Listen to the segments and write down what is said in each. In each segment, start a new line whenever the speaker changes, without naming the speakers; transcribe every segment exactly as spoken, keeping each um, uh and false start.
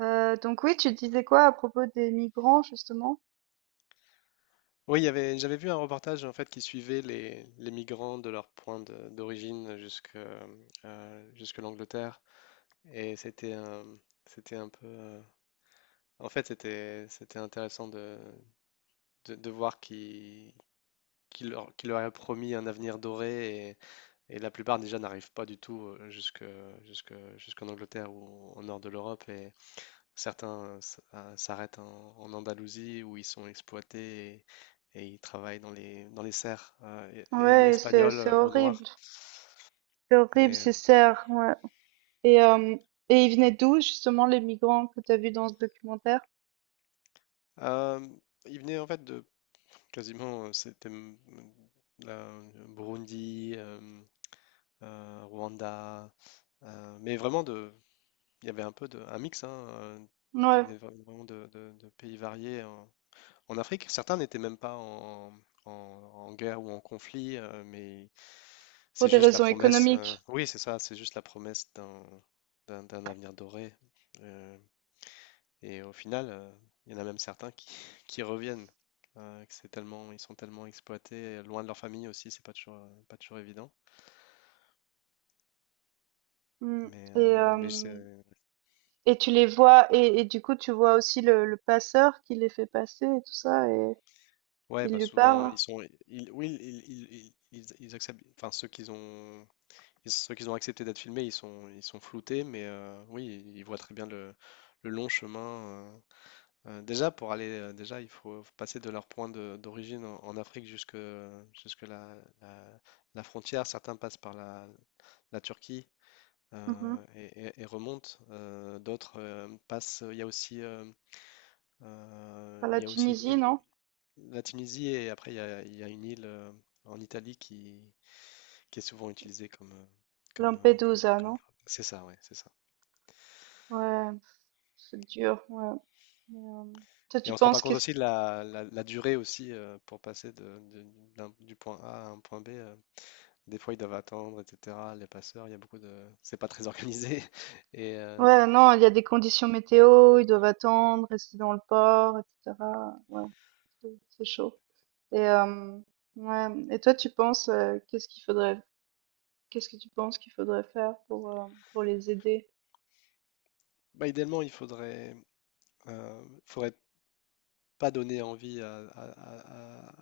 Euh, donc oui, tu disais quoi à propos des migrants justement?
Oui, il y avait, j'avais vu un reportage en fait qui suivait les, les migrants de leur point de- d'origine jusque euh, jusque l'Angleterre. Et c'était un, c'était un peu euh, en fait c'était c'était intéressant de, de, de voir qui qui leur, qui leur a promis un avenir doré, et, et la plupart déjà n'arrivent pas du tout, euh, jusque jusque jusqu'en Angleterre ou au nord de l'Europe. Certains s- euh, s'arrêtent en, en Andalousie où ils sont exploités, et, et ils travaillent dans les, dans les serres, euh, e- e-
Ouais, c'est
espagnoles,
c'est
euh, au noir.
horrible, c'est horrible,
Et, euh,
c'est serre. Ouais. Et euh, et ils venaient d'où justement les migrants que tu as vus dans ce documentaire?
euh, ils venaient en fait de quasiment, euh, c'était m- m- la- Burundi, euh, euh, Rwanda, euh, mais vraiment de, il y avait un peu de, un mix hein, euh, qui
Ouais,
venait vra- vraiment de, de- de pays variés en, en Afrique. Certains n'étaient même pas en, en- en guerre ou en conflit, euh, mais
pour
c'est
des
juste la Mm.
raisons
promesse. euh,
économiques.
Oui, c'est ça, c'est juste la promesse d'un d'un d'un avenir doré. euh, et au final, euh, il y en a même certains qui, qui reviennent. Euh, que c'est tellement, ils sont tellement exploités, euh, loin de leur famille aussi. C'est pas toujours, euh, pas toujours évident.
Mm.
Mais
Et
euh, mais
euh,
c'est-
et tu les vois et et du coup tu vois aussi le le passeur qui les fait passer et tout ça et
ouais,
il
bah
lui
souvent
parle.
ils sont, ils, oui, ils, ils, ils- ils- ils acceptent. Enfin, ceux qu'ils ont, ils- ceux qu'ils ont accepté d'être filmés, ils sont, ils sont floutés. Mais euh, oui, ils voient très bien le le long chemin. euh, Euh, déjà, pour aller, euh, déjà, il faut passer de leur point de- d'origine en, en Afrique jusque, jusque la, la- la frontière. Certains passent par la, la Turquie,
Mhm.
euh, et, et- et remontent. Euh, d'autres euh, passent. Il y a aussi, euh, euh,
Par la
il y a aussi une
Tunisie,
île-
non?
la Tunisie, et après il y a, il y a une île euh, en Italie qui, qui est souvent utilisée comme, euh, comme, euh, comme,
Lampedusa,
comme-
non?
C'est ça, ouais, c'est ça.
Ouais, c'est dur. Ouais. Mais, euh, toi,
Et
tu
on se rend pas
penses que
compte aussi de la, la- la durée aussi, euh, pour passer de- de- d'un- du point A à un point B. euh, Des fois, ils doivent attendre, et cetera. Les passeurs, il y a beaucoup de. C'est pas très organisé. Et euh,
ouais, non, il y a des conditions météo, ils doivent attendre, rester dans le port, et cetera. Ouais, c'est c'est chaud. Et euh, ouais, et toi, tu penses euh, qu'est-ce qu'il faudrait, qu'est-ce que tu penses qu'il faudrait faire pour euh, pour les aider?
bah, idéalement, il faudrait, euh, faudrait pas donner envie à, à-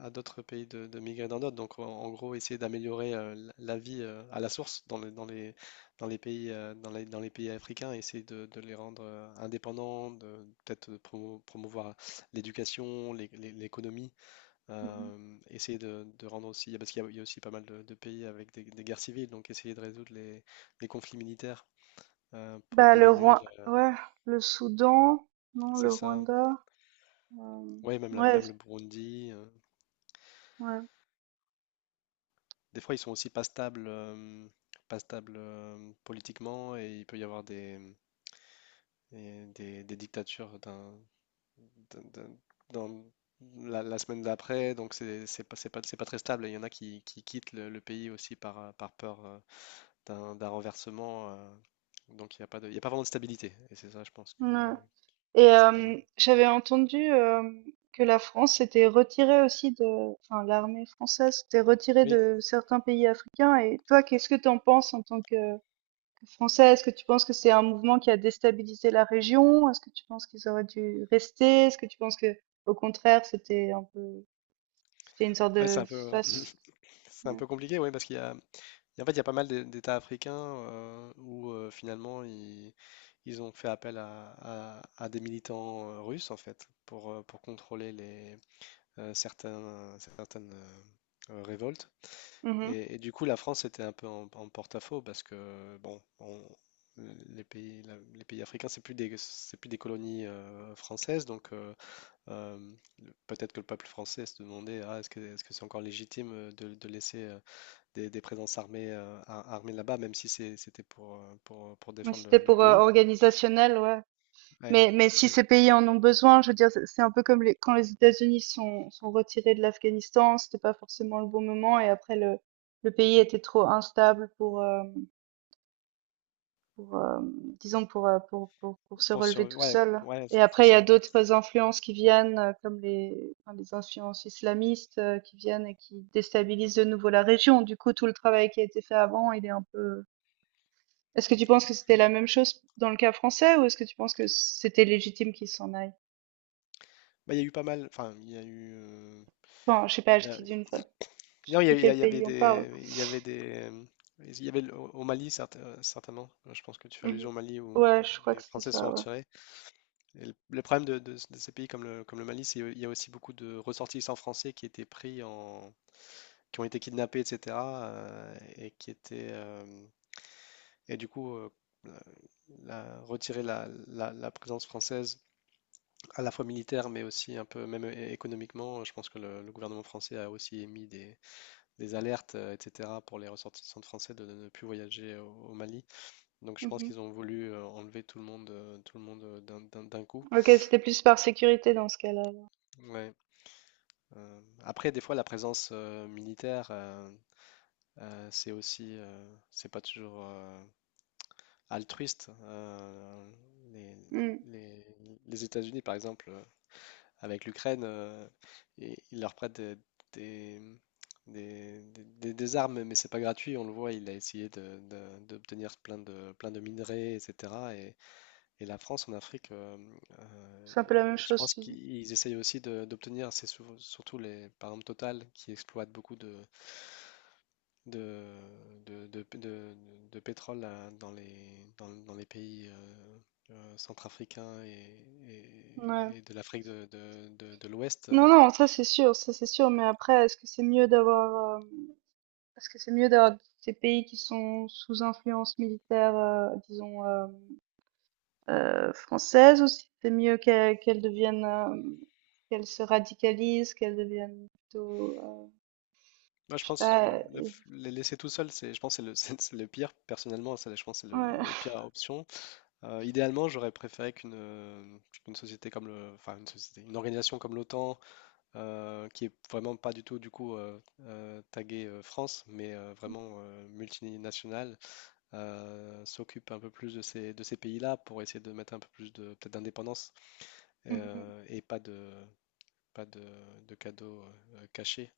à- à d'autres pays de, de migrer dans d'autres. Donc, en, en gros, essayer d'améliorer, euh, l- la vie, euh, à la source dans les, dans les, dans les pays, euh, dans les, dans les pays africains. Essayer de, de les rendre, euh, indépendants, de peut-être de promo- promouvoir l'éducation, l'é- l'é- l'économie.
Mhm.
Euh, essayer de, de rendre aussi, parce qu'il y, a il y a aussi pas mal de, de pays avec des, des guerres civiles, donc essayer de résoudre les, les conflits militaires, euh, pour
Bah le
diminuer,
Roi,
le-
ouais, le Soudan, non,
C'est
le
ça.
Rwanda, euh,
Ouais, même, la-
ouais,
même le Burundi. euh,
ouais,
des fois, ils sont aussi pas stables, euh, pas stables euh, politiquement, et il peut y avoir des, et des, des dictatures, d'un, d'un- d'un- dans la, la semaine d'après. Donc c'est c'est pas, c'est pas, c'est pas très stable. Et il y en a qui, qui quittent le, le pays aussi par, euh, par peur, euh, d'un d'un renversement. Euh, donc il n'y a pas de, il y a pas vraiment de stabilité. Et c'est ça, je pense, que,
ouais. Et
qui serait pas mal.
hem, j'avais entendu, hem, que la France s'était retirée aussi de enfin l'armée française s'était retirée
Oui,
de certains pays africains et toi, qu'est-ce que tu en penses en tant que que Français? Est-ce que tu penses que c'est un mouvement qui a déstabilisé la région? Est-ce que tu penses qu'ils auraient dû rester? Est-ce que tu penses que, au contraire, c'était un peu c'était une sorte
ouais, c'est
de
un peu,
faç
c'est un
ouais.
peu compliqué, oui, parce qu'il y a, en fait, il y a pas mal d'É- d'États africains, euh, où euh, finalement ils, ils ont fait appel à, à- à des militants euh, russes en fait pour, euh, pour contrôler les, euh, certains, certaines, euh, euh, révoltes.
Mmh mh.
Et, et du coup, la France était un peu en, en porte-à-faux, parce que, bon, on- les pays, la- les pays africains, c'est plus des, c'est plus des colonies, euh, françaises. Donc, euh, euh, le- peut-être que le peuple français se demandait, ah, est-ce que, est-ce que c'est encore légitime, euh, de, de laisser, euh, des, des présences armées, euh, ar- armées là-bas, même si c'est- c'était pour, euh, pour, pour
Ouais,
défendre
c'était
le, le
pour, heu,
pays.
organisationnel, ouais.
Ouais.
Mais, mais si
Et
ces pays en ont besoin, je veux dire, c'est c'est un peu comme les- quand les États-Unis sont, sont retirés de l'Afghanistan, c'était pas forcément le bon moment et après le, le pays était trop instable pour, euh, pour euh, disons, pour, euh, pour, pour, pour se
Pour sur...
relever tout
Ouais,
seul.
ouais, c'est
Et
c'est
après, il y a
ça.
d'autres influences qui viennent, euh, comme les, enfin, les influences islamistes euh, qui viennent et qui déstabilisent de nouveau la région. Du coup, tout le travail qui a été fait avant, il est un peu... Est-ce que tu penses que c'était la même chose dans le cas français ou est-ce que tu penses que c'était légitime qu'ils s'en aillent?
Bah, il y a eu pas mal, enfin, il y a eu, euh,
Enfin, je sais pas,
il y
je
a-
dis d'une fois. Je sais
non, il y, a-
plus
il y a-
quel
il y avait
pays on parle.
des, il y avait des, il y avait le- au au Mali, certain- euh, certainement. Je pense que tu fais
Mhm.
allusion au Mali où
Ouais, je crois que
les
c'était
Français se sont
ça, ouais.
retirés. Et le, le problème de, de- de ces pays comme le, comme le Mali, c'est qu'il y a aussi beaucoup de ressortissants français qui étaient pris en, qui ont été kidnappés, et cetera euh, et qui étaient, euh, et du coup, euh, la- la- Retirer la, la- la présence française à la fois militaire, mais aussi un peu même é- économiquement. Je pense que le, le gouvernement français a aussi émis des des alertes, euh, et cetera, pour les ressortissants français de ne plus voyager, euh, au, au Mali. Donc je pense
Mhm.
qu'ils ont voulu, euh, enlever tout le monde, euh, tout le monde euh, d'un- d'un d'un coup.
Ok, c'était plus par sécurité dans ce cas-là alors.
Ouais. Euh, après, des fois, la présence, euh, militaire, euh, euh, c'est aussi, euh, c'est pas toujours, euh, altruiste. Euh, les,
Mm.
les- les États-Unis, par exemple, euh, avec l'Ukraine, euh, et il leur prête des, des, des- des- des armes, mais c'est pas gratuit. On le voit, il a essayé de- de- d'obtenir plein de, plein de minerais, et cetera. Et, et la France en Afrique, euh, euh,
C'est un peu la même
et je
chose,
pense
tu dis.
qu'ils essayent aussi de- d'obtenir, c'est sou- surtout les, par exemple Total, qui exploite beaucoup de, de, de, de- de- de pétrole, euh, dans les, dans, dans les pays, euh, euh, centrafricains, et,
Ouais.
et- et de l'Afrique de, de- de- de l'Ouest.
Non,
euh,
non, ça c'est sûr, ça c'est sûr. Mais après, est-ce que c'est mieux d'avoir, euh, est-ce que c'est mieux d'avoir ces pays qui sont sous influence militaire, euh, disons, euh, euh, française, ou si c'est mieux qu'elles qu'elles deviennent, euh, qu'elles se radicalisent, qu'elles deviennent plutôt, euh,
Moi, je
je sais
pense
pas,
le, le
euh,
les laisser tout seul, c'est, je pense, que c'est le, c'est c'est le pire. Personnellement, c'est, je pense, que c'est le,
ouais.
le pire option. Euh, idéalement, j'aurais préféré qu'une euh, qu'une société comme le, enfin, une société, une organisation comme l'OTAN, euh, qui est vraiment pas du tout du coup, euh, euh, taguée, euh, France, mais euh, vraiment, euh, multinationale, euh, s'occupe un peu plus de ces de ces pays-là, pour essayer de mettre un peu plus de peut-être d'indépendance, euh, et pas de pas de, de cadeaux, euh, cachés.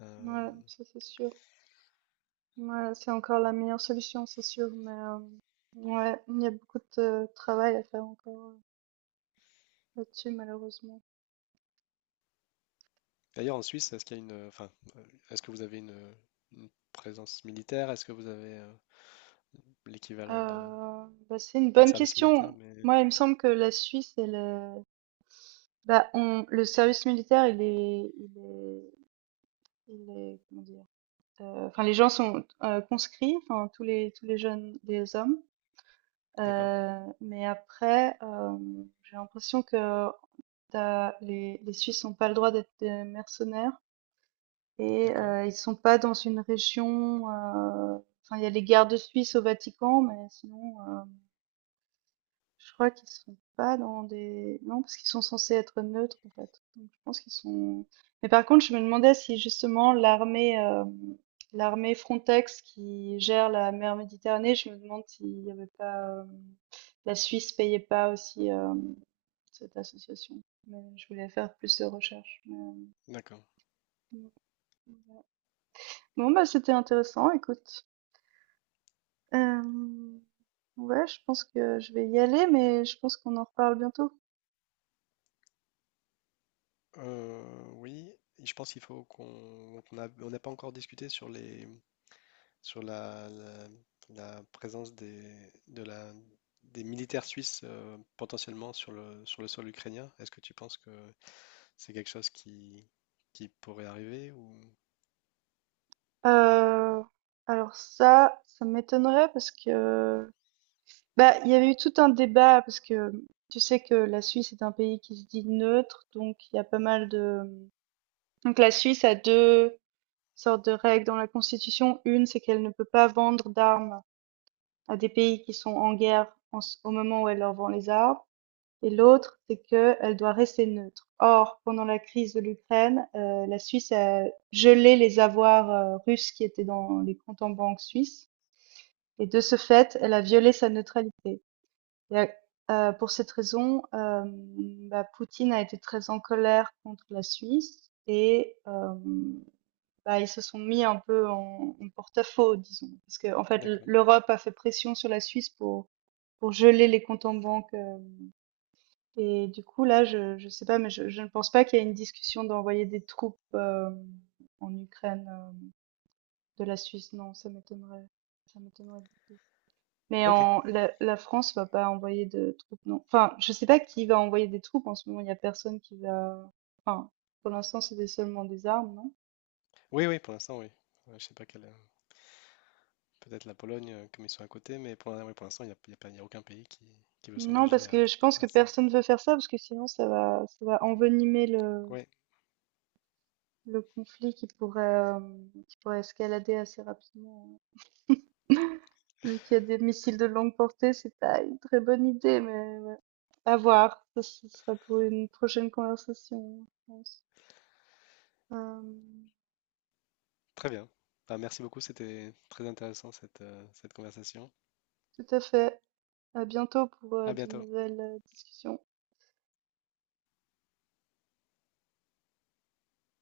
Euh,
Ouais, ça c'est sûr. Ouais, c'est encore la meilleure solution, c'est sûr, mais euh, ouais, il y a beaucoup de euh, travail à faire encore euh, là-dessus, malheureusement.
D'ailleurs, en Suisse, est-ce qu'il y a une, euh, enfin, euh, est-ce que vous avez une, une présence militaire? Est-ce que vous avez, euh, l'équivalent de,
Euh, bah, c'est une
pas le
bonne
service militaire,
question.
mais
Moi, il me semble que la Suisse, elle, est- bah, on, le service militaire, il est, il est, il est, comment dire, euh, enfin, les gens sont euh, conscrits, enfin, tous les, tous les jeunes, les hommes.
d'accord,
Euh, mais après, euh, j'ai l'impression que euh, t'as- les, les Suisses n'ont pas le droit d'être des mercenaires. Et
d'accord,
euh, ils sont pas dans une région. euh, Enfin, il y a les gardes suisses au Vatican, mais sinon, euh, je crois qu'ils sont pas dans des. Non, parce qu'ils sont censés être neutres en fait. Donc, je pense qu'ils sont. Mais par contre, je me demandais si justement l'armée, euh, l'armée Frontex qui gère la mer Méditerranée, je me demande s'il y avait pas euh, la Suisse payait pas aussi euh, cette association. Mais je voulais faire plus de recherches, mais,
d'accord.
euh, bon, bah, c'était intéressant, écoute. Hem, ouais, je pense que je vais y aller, mais je pense qu'on en reparle bientôt.
Euh, oui, et je pense qu'il faut qu'on, qu'on a- on n'a pas encore discuté sur les, sur la, la, la présence des, de la, des militaires suisses, euh, potentiellement sur le, sur le sol ukrainien. Est-ce que tu penses que c'est quelque chose qui, qui pourrait arriver ou?
Heu, alors ça, ça m'étonnerait parce que, bah, il y avait eu tout un débat parce que tu sais que la Suisse est un pays qui se dit neutre, donc il y a pas mal de donc la Suisse a deux sortes de règles dans la constitution. Une, c'est qu'elle ne peut pas vendre d'armes à des pays qui sont en guerre en ce au moment où elle leur vend les armes. Et l'autre, c'est qu'elle doit rester neutre. Or, pendant la crise de l'Ukraine, euh, la Suisse a gelé les avoirs euh, russes qui étaient dans les comptes en banque suisses. Et de ce fait, elle a violé sa neutralité. Et, euh, pour cette raison, euh, bah, Poutine a été très en colère contre la Suisse et euh, bah, ils se sont mis un peu en, en porte-à-faux, disons. Parce que, en fait, l-
D'accord.
l'Europe a fait pression sur la Suisse pour, pour geler les comptes en banque euh, et du coup, là, je je sais pas, mais je je ne pense pas qu'il y ait une discussion d'envoyer des troupes, heu, en Ukraine, heu, de la Suisse. Non, ça m'étonnerait ça m'étonnerait beaucoup. Mais
Ok.
en la la France va pas envoyer de troupes, non. Enfin, je sais pas qui va envoyer des troupes en ce moment, il y a personne qui va enfin, pour l'instant, c'est des seulement des armes, non?
Oui, oui, pour l'instant, oui. Euh, Je sais pas quelle, euh, peut-être la Pologne, euh, comme ils sont à côté, mais pour, l'in- oui, pour l'instant, il n'y a, il y a pas, il y a aucun pays qui, qui veut
Non,
s'engager
parce
à,
que je pense que
à ça.
personne veut faire ça, parce que sinon ça va ça va envenimer le
Oui,
le conflit qui pourrait, hem, qui pourrait escalader assez rapidement. Vu qu'il y a des missiles de longue portée, c'est pas une très bonne idée, mais ouais. À voir. Ça, ce sera pour une prochaine conversation, je pense. Euh,
très bien. Bah, merci beaucoup, c'était très intéressant cette, euh, cette conversation.
tout à fait. À bientôt pour euh,
À
de
bientôt.
nouvelles euh, discussions.